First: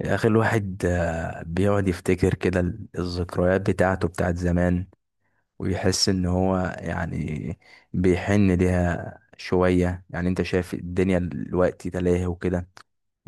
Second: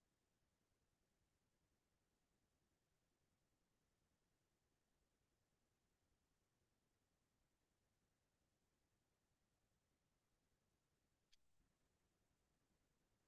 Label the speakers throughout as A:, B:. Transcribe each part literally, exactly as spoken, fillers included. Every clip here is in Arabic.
A: يا أخي الواحد آه، بيقعد يفتكر كده ال- الذكريات بتاعته بتاعت زمان، ويحس إن هو يعني بيحن ليها شوية. يعني أنت شايف الدنيا دلوقتي تلاهي وكده،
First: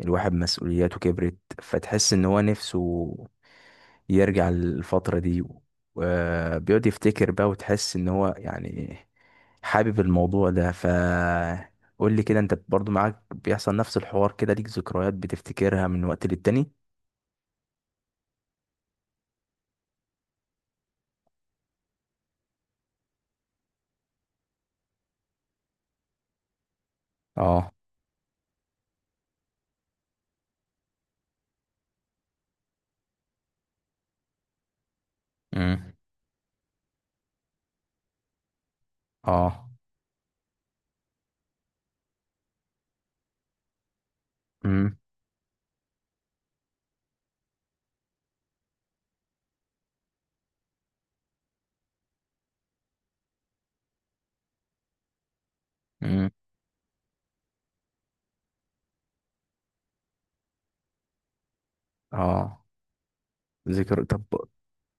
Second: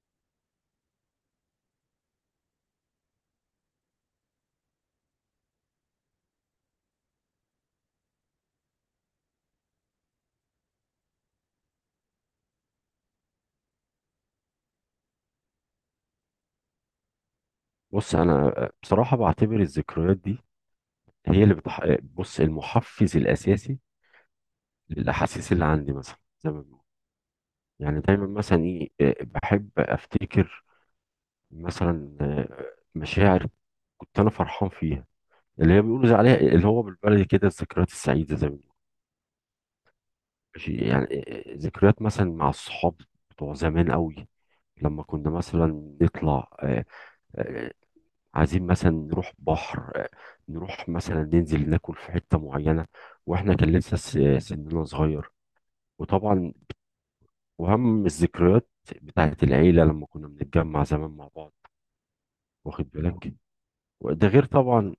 A: الواحد مسؤولياته كبرت فتحس إن هو نفسه يرجع للفترة دي، وبيقعد يفتكر بقى وتحس إن هو يعني حابب الموضوع ده. ف قول لي كده، انت برضو معاك بيحصل نفس الحوار كده؟ ليك ذكريات بتفتكرها من وقت للتاني؟
B: بص انا بصراحه بعتبر الذكريات دي هي اللي بتح... بص المحفز الاساسي للاحاسيس اللي عندي، مثلا زي ما بنقول
A: اه.
B: يعني. دايما مثلا ايه، آه، بحب افتكر مثلا آه، مشاعر كنت انا فرحان فيها، اللي هي
A: امم.
B: بيقولوا زي عليها اللي هو بالبلدي كده الذكريات السعيده زي ما بنقول.
A: اه.
B: ماشي، يعني آه، آه، ذكريات مثلا مع الصحاب بتوع زمان قوي.
A: امم.
B: لما كنا مثلا نطلع آه، آه، عايزين مثلا نروح بحر، آه، نروح مثلا ننزل ناكل في حتة معينة، واحنا كان لسه س- سننا صغير.
A: امم.
B: وطبعا وهم الذكريات بتاعت العيلة لما كنا بنتجمع زمان مع بعض،
A: اه.
B: واخد بالك.
A: ذكر. طب.
B: وده غير طبعا.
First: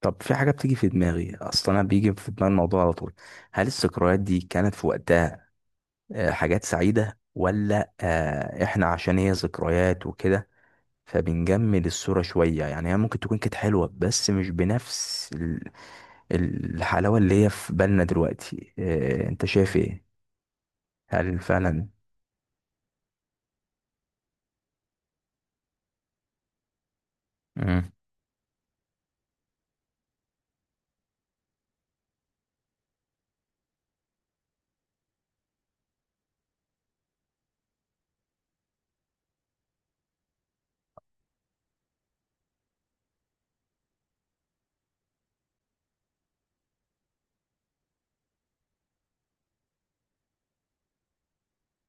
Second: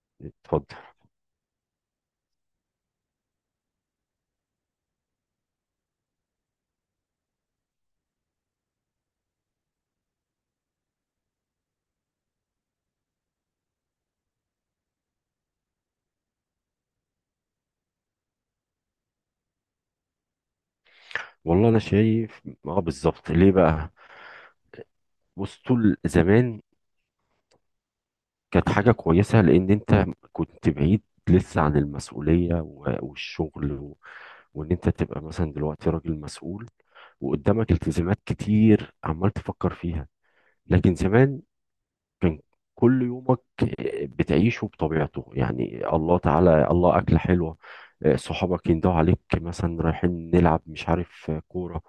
A: طب في حاجه بتيجي
B: اتفضل.
A: في دماغي اصلا، انا بيجي في دماغي الموضوع على طول. هل الذكريات دي كانت في وقتها آه، حاجات سعيده، ولا آه، احنا عشان هي ذكريات وكده فبنجمل الصوره شويه؟ يعني هي ممكن تكون كانت حلوه، بس مش بنفس ال- الحلاوه اللي هي في بالنا دلوقتي. آه، انت شايف ايه؟ هل
B: والله انا
A: فعلا؟
B: شايف اه بالظبط. ليه بقى؟ بص طول زمان
A: امم.
B: كانت حاجة كويسة، لان انت كنت بعيد لسه عن المسؤولية و- والشغل و- وان انت تبقى مثلا دلوقتي راجل مسؤول وقدامك التزامات كتير عمال تفكر فيها. لكن زمان كان كل يومك بتعيشه بطبيعته، يعني الله تعالى الله، أكلة حلوة، آه، صحابك يندهوا عليك مثلا رايحين نلعب مش عارف آه، كورة،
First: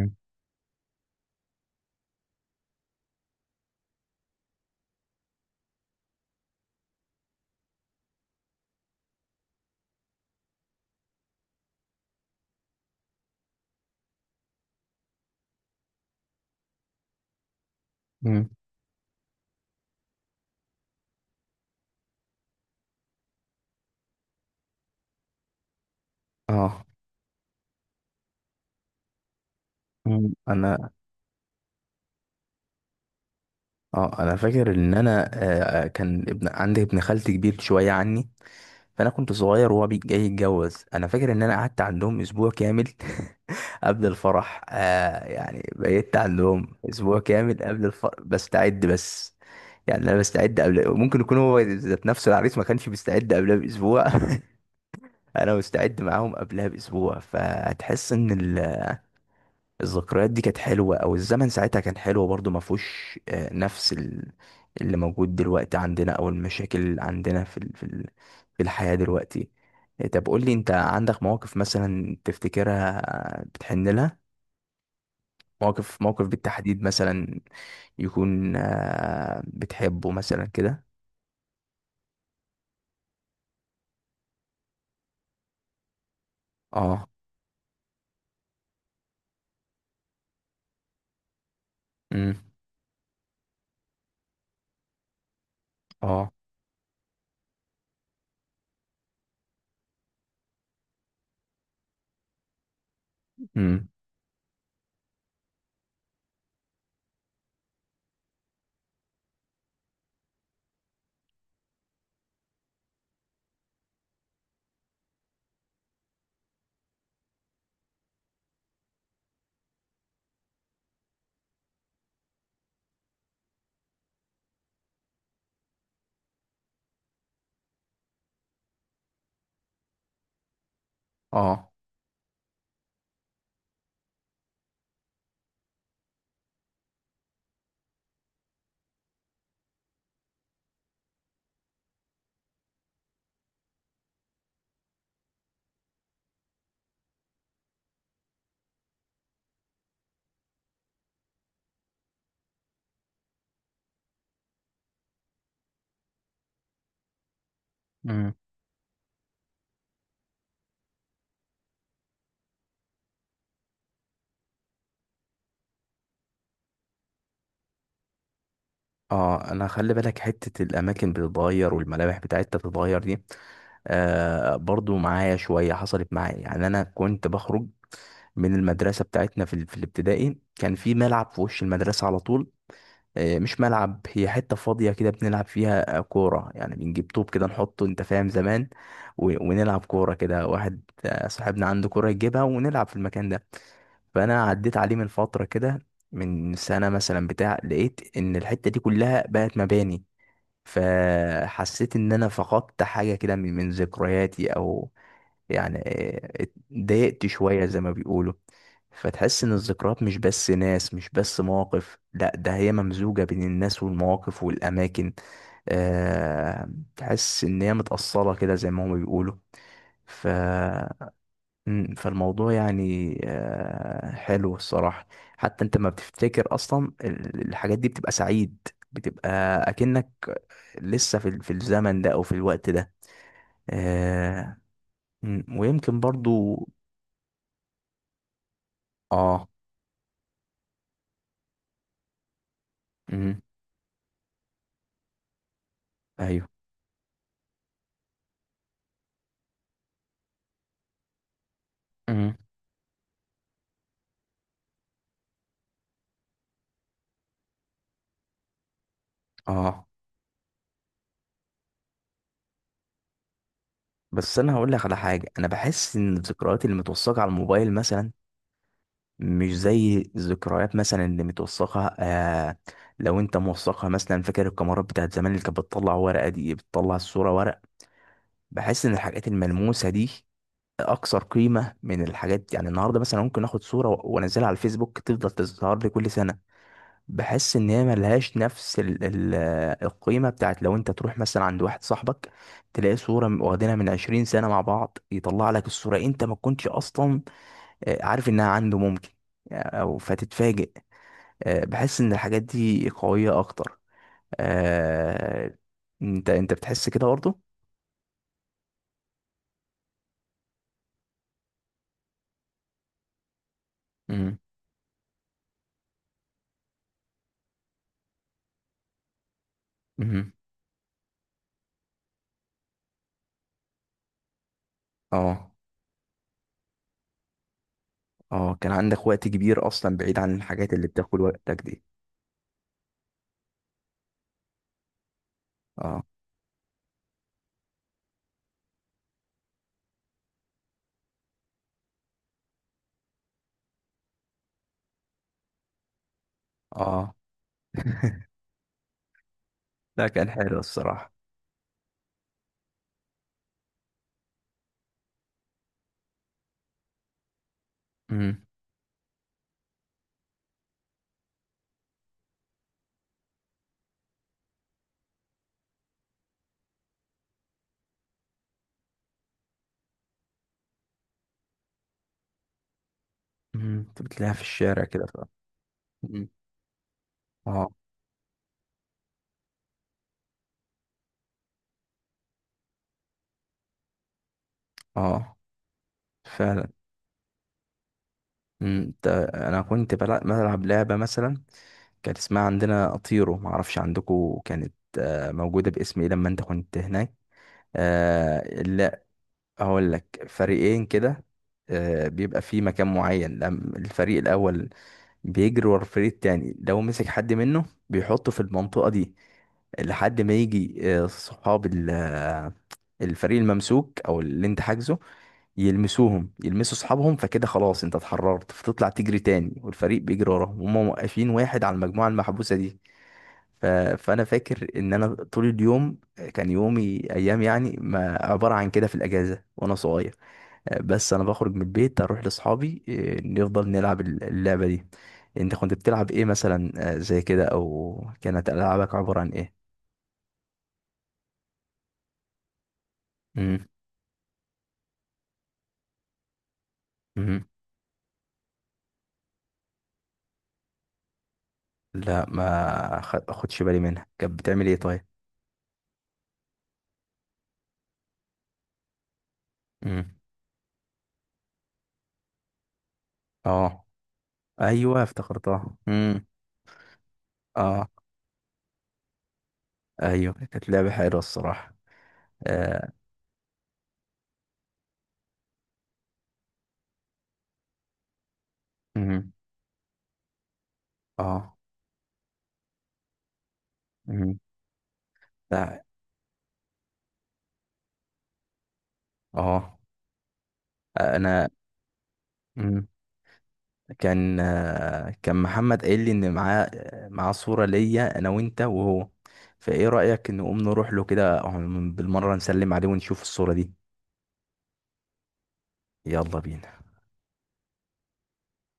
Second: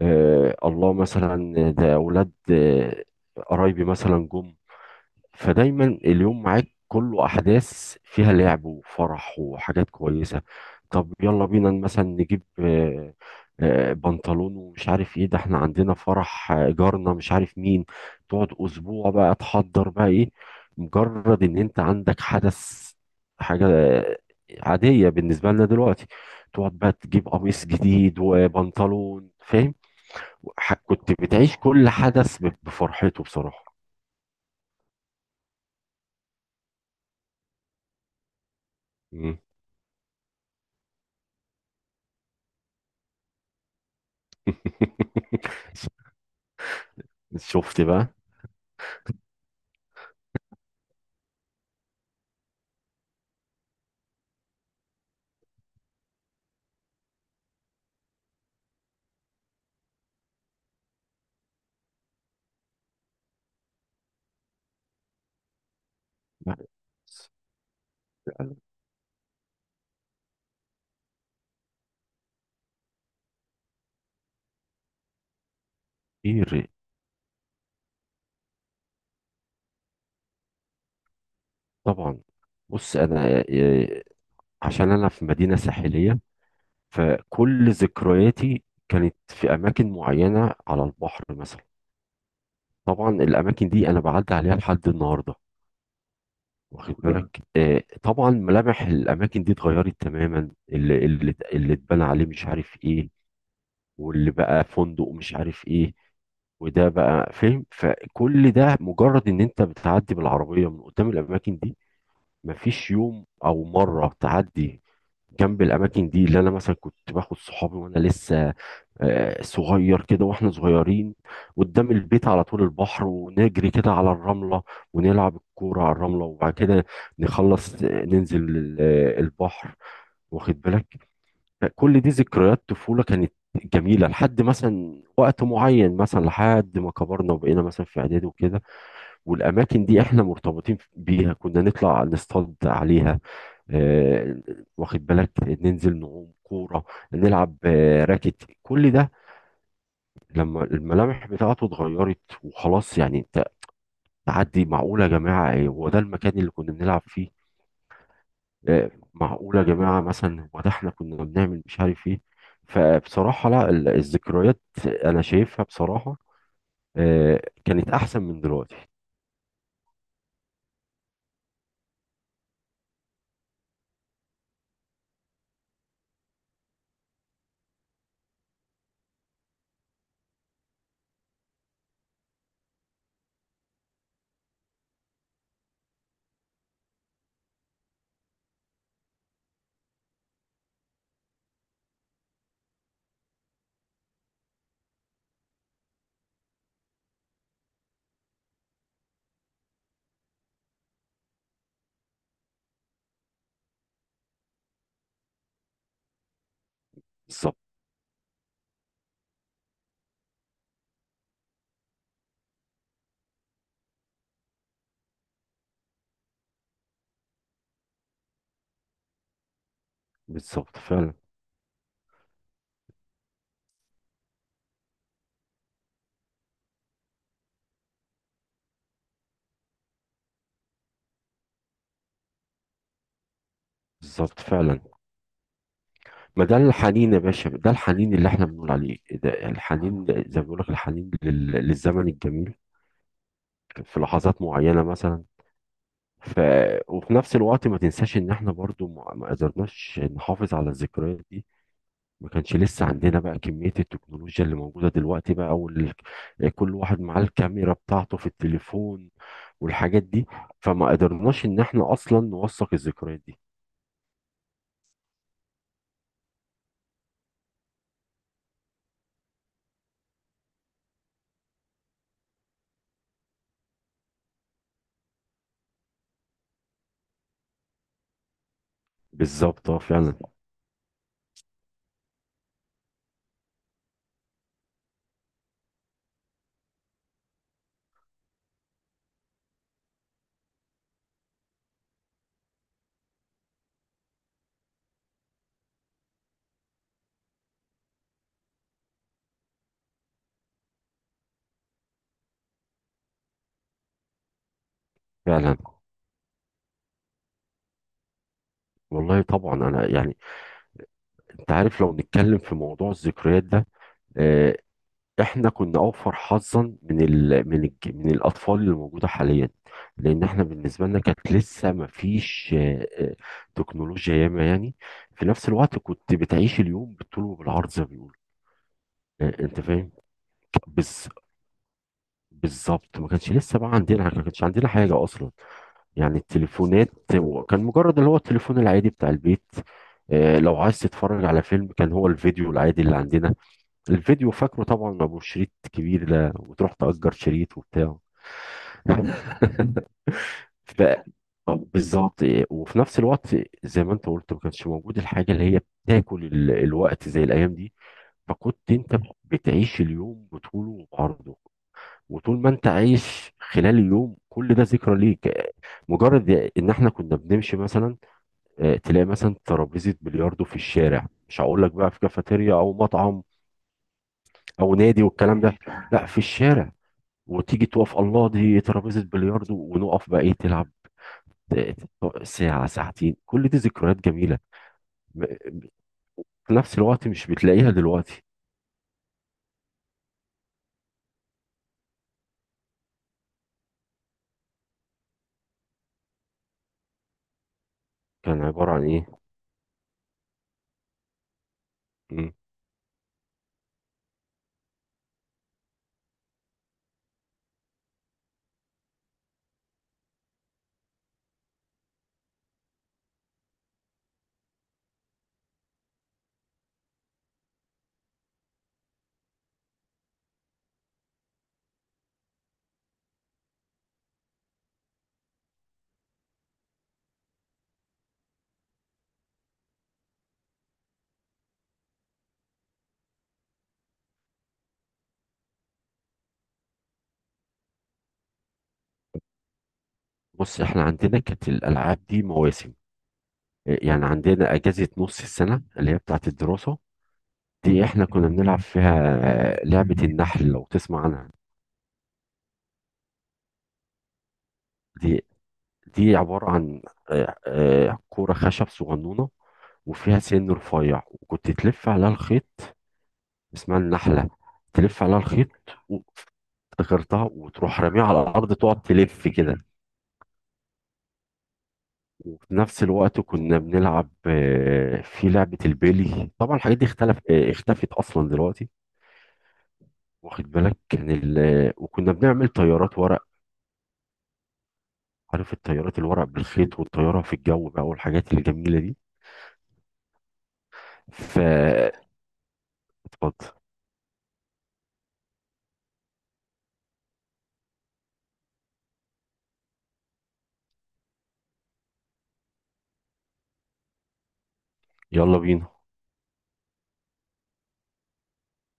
B: آه، الله مثلا آه، ده أولاد آه، قرايبي مثلا جم. فدايما اليوم معاك كله احداث فيها لعب وفرح وحاجات كويسه. طب يلا بينا مثلا نجيب آه، آه، بنطلون ومش عارف ايه، ده احنا عندنا فرح آه، جارنا مش عارف مين. تقعد
A: امم.
B: اسبوع بقى تحضر بقى ايه، مجرد ان انت عندك حدث، حاجه آه، عاديه بالنسبه لنا دلوقتي. تقعد
A: اه.
B: بقى تجيب قميص جديد وبنطلون، فاهم؟
A: مم.
B: ح-
A: انا
B: كنت بتعيش كل حدث ب- بفرحته بصراحه.
A: اه انا فاكر ان انا آه، كان ابن، عندي ابن خالتي كبير شويه عني، فانا كنت صغير وهو بي- جاي يتجوز. انا فاكر ان انا قعدت عندهم اسبوع كامل قبل الفرح. آه يعني بقيت عندهم اسبوع كامل
B: شفت
A: قبل الفرح
B: بقى.
A: بستعد بس. يعني انا بستعد قبل، ممكن يكون هو ذات نفسه العريس ما كانش بيستعد قبلها باسبوع انا مستعد معاهم قبلها باسبوع، فهتحس ان الذكريات دي كانت حلوة، او الزمن ساعتها كان حلو برضو، ما فيهوش آه، نفس ال- اللي موجود دلوقتي عندنا، او
B: لا،
A: المشاكل اللي عندنا في ال- في ال- في الحياة دلوقتي. آه، طب قول لي، انت عندك مواقف مثلا تفتكرها، آه، بتحن لها؟ موقف موقف
B: كتير
A: بالتحديد مثلا يكون آه، بتحبه مثلا كده؟
B: طبعا. بص انا آه، عشان انا في مدينه ساحليه،
A: اه.
B: فكل ذكرياتي كانت في اماكن معينه على البحر مثلا.
A: امم.
B: طبعا الاماكن دي انا بعدي عليها لحد النهارده،
A: اه.
B: واخد بالك. آه، طبعا ملامح الاماكن دي اتغيرت تماما، اللي اللي اللي اتبنى عليه مش عارف ايه،
A: امم.
B: واللي بقى فندق مش عارف ايه، وده بقى، فاهم. فكل ده مجرد ان انت بتعدي بالعربية من قدام الاماكن دي، مفيش يوم او مرة تعدي جنب الاماكن دي اللي انا مثلا كنت باخد صحابي وانا لسه آه، صغير كده. واحنا صغيرين قدام البيت على طول البحر ونجري كده على الرملة ونلعب الكورة على الرملة، وبعد كده نخلص آه، ننزل ال- آه، البحر، واخد بالك.
A: اه.
B: كل دي ذكريات طفولة كانت جميلة لحد مثلا وقت معين، مثلا لحد ما كبرنا وبقينا مثلا في إعدادي وكده. والأماكن دي إحنا مرتبطين بيها، كنا نطلع نصطاد عليها آه، واخد بالك، ننزل نعوم كورة، نلعب آه، راكت، كل ده. لما الملامح بتاعته اتغيرت وخلاص، يعني ت- تعدي معقولة يا جماعة، إيه، هو ده المكان اللي كنا بنلعب فيه؟ آه، معقولة يا جماعة مثلا هو ده احنا كنا بنعمل مش عارف ايه. فبصراحة لا، ال- الذكريات أنا شايفها بصراحة آه، كانت أحسن من دلوقتي.
A: اه، انا خلي بالك، حتة الاماكن بتتغير والملامح بتاعتها بتتغير دي آه برضو معايا، شوية حصلت معايا يعني. انا كنت بخرج من المدرسة بتاعتنا في, ال- في الابتدائي، كان في ملعب في وش المدرسة على طول. آه، مش ملعب، هي حتة فاضية كده بنلعب فيها آه، كورة، يعني بنجيب طوب كده نحطه، انت فاهم، زمان، و- ونلعب كورة كده. واحد آه، صاحبنا عنده كورة يجيبها ونلعب في المكان ده. فأنا عديت عليه من فترة كده، من سنة مثلا بتاع، لقيت إن الحتة دي كلها بقت مباني، فحسيت ان انا فقدت حاجة كده من من ذكرياتي، او يعني إيه، اتضايقت
B: بالظبط.
A: شوية زي ما بيقولوا. فتحس ان الذكريات مش بس ناس، مش بس مواقف، لا ده هي ممزوجة بين الناس والمواقف والاماكن. أه. تحس ان هي متأصلة كده زي ما هما بيقولوا. ف.
B: بالظبط فعلا.
A: مم، فالموضوع يعني أه حلو الصراحة. حتى انت ما بتفتكر اصلا ال- الحاجات دي، بتبقى سعيد، بتبقى اكنك لسه في في الزمن ده، او في الوقت ده.
B: بالظبط
A: آه.
B: فعلا.
A: مم، ويمكن
B: ما
A: برضو.
B: ده الحنين يا باشا، ده الحنين اللي احنا بنقول عليه، ده
A: اه.
B: الحنين زي ما بيقول لك، الحنين لل- للزمن الجميل
A: مم.
B: في لحظات معينة مثلا. ف...
A: ايوه.
B: وفي نفس الوقت ما تنساش ان احنا برضو ما ما قدرناش نحافظ على الذكريات دي. ما
A: مم.
B: كانش لسه عندنا بقى كمية التكنولوجيا اللي موجودة دلوقتي بقى، وال... كل واحد معاه الكاميرا بتاعته في التليفون
A: اه.
B: والحاجات دي، فما قدرناش ان احنا اصلا نوثق الذكريات دي.
A: بس انا هقول لك على حاجه، انا بحس ان الذكريات اللي متوثقه على الموبايل مثلا مش زي الذكريات مثلا اللي متوثقه. آه لو انت موثقها مثلا، فاكر الكاميرات بتاعت زمان اللي كانت بتطلع ورقه، دي بتطلع الصوره ورق. بحس ان الحاجات
B: بالظبط، اه
A: الملموسه دي
B: فعلا.
A: اكثر قيمه من الحاجات. يعني النهارده مثلا ممكن اخد صوره و- وانزلها على الفيسبوك، تفضل تظهر لي كل سنه. بحس ان هي ملهاش نفس ال ال القيمه بتاعت لو انت تروح مثلا عند واحد صاحبك، تلاقي صوره م- واخدينها من عشرين سنه مع بعض، يطلع لك الصوره انت ما كنتش اصلا آه، عارف انها عنده ممكن، او فتتفاجئ. آه، بحس ان الحاجات دي قويه اكتر.
B: فعلا.
A: آه، انت انت بتحس كده برضه؟
B: والله طبعا انا يعني، انت عارف لو نتكلم في موضوع الذكريات ده
A: امم.
B: آه، احنا كنا اوفر حظا من ال من ال من الاطفال اللي موجوده حاليا، لان
A: امم.
B: احنا بالنسبه لنا كانت لسه ما فيش آه، آه، تكنولوجيا ياما، يعني في نفس
A: اه.
B: الوقت كنت بتعيش اليوم بالطول وبالعرض زي ما بيقولوا.
A: اه، كان عندك وقت
B: آه، انت
A: كبير
B: فاهم.
A: اصلا بعيد عن الحاجات اللي
B: بز
A: بتاكل وقتك دي.
B: بالظبط، ما كانش لسه بقى عندنا، ما كانش عندنا حاجه اصلا.
A: اه.
B: يعني التليفونات هو كان مجرد اللي هو التليفون العادي بتاع البيت. آه، لو عايز تتفرج على فيلم كان هو الفيديو العادي اللي عندنا، الفيديو فاكره طبعا، ما ابو شريط كبير ده، وتروح تأجر
A: اه.
B: شريط وبتاع.
A: لا، كان حلو
B: بقى
A: الصراحه.
B: بالظبط. وفي نفس الوقت زي ما انت قلت، ما كانش موجود الحاجه اللي هي بتاكل ال- الوقت زي الايام دي، فكنت انت بتعيش اليوم بطوله وبعرضه. وطول ما انت عايش خلال اليوم كل ده ذكرى ليك. مجرد ان احنا كنا بنمشي مثلا آه، تلاقي مثلا ترابيزه بلياردو في الشارع، مش هقول لك بقى في كافيتيريا او مطعم
A: مم، انت بتلاقيها في
B: او
A: الشارع
B: نادي
A: كده. ف...
B: والكلام ده، لا، في
A: مم.
B: الشارع. وتيجي
A: اه.
B: تقف، الله دي ترابيزة بلياردو، ونقف بقى ايه تلعب ساعة ساعتين، كل دي ذكريات جميلة. م-
A: اه
B: في
A: فعلا.
B: نفس الوقت مش بتلاقيها دلوقتي.
A: مم، انت انا كنت بلع- بلعب لعبة مثلا، كانت اسمها عندنا اطيرو، معرفش عندكم كانت آه، موجودة باسم ايه لما انت كنت هناك.
B: كان
A: آه،
B: عبارة عن
A: لا،
B: ايه؟
A: هقول لك، فريقين كده آه
B: مم.
A: بيبقى في مكان معين، لم- الفريق الاول بيجري ورا الفريق التاني، لو مسك حد منه بيحطه في المنطقة دي لحد ما يجي آه، صحاب الفريق الممسوك، او اللي انت حاجزه، يلمسوهم، يلمسوا اصحابهم، فكده خلاص انت اتحررت فتطلع تجري تاني، والفريق بيجري وراهم وهم موقفين واحد على المجموعه المحبوسه دي. ف... فانا فاكر ان انا طول اليوم كان يومي، ايام يعني، ما عباره عن كده في الاجازه وانا صغير. آه، بس انا بخرج من البيت اروح لاصحابي، اه، نفضل نلعب الل- اللعبه دي. انت كنت بتلعب ايه مثلا اه، زي كده، او كانت العابك عباره عن ايه؟
B: بص احنا عندنا كانت الألعاب دي مواسم، آه، يعني عندنا أجازة نص السنة اللي هي بتاعت الدراسة،
A: امم.
B: دي احنا كنا بنلعب فيها لعبة النحل، لو تسمع عنها.
A: لا، ما خ- خدش بالي منها، كانت بتعمل ايه طيب؟
B: دي دي عبارة عن آه، آه، كورة خشب صغنونة
A: امم.
B: وفيها سن رفيع، وكنت تلف عليها الخيط، اسمها
A: اه.
B: النحلة.
A: ايوه
B: تلف عليها الخيط
A: افتكرتها.
B: و-
A: امم.
B: افتكرتها، وتروح
A: اه.
B: راميها على الأرض تقعد تلف كده.
A: ايوه، كانت لعبه حلوه الصراحه.
B: وفي نفس
A: آه.
B: الوقت كنا بنلعب آه، في لعبة البيلي، طبعا الحاجات دي اختلف آه، اختفت أصلا دلوقتي،
A: امم.
B: واخد بالك. كان ال...
A: اه.
B: آه، وكنا بنعمل طيارات ورق،
A: امم.
B: عارف
A: لا.
B: الطيارات الورق بالخيط والطيارة في الجو بقى والحاجات الجميلة دي.
A: اه. انا.
B: فاتفضل.
A: امم. كان آه، كان محمد قايل لي ان معاه معاه صوره ليا انا وانت وهو، فايه رايك نقوم نروح له كده، آه، بالمره نسلم عليه ونشوف الصوره دي.
B: يلا بينا.
A: يلا بينا.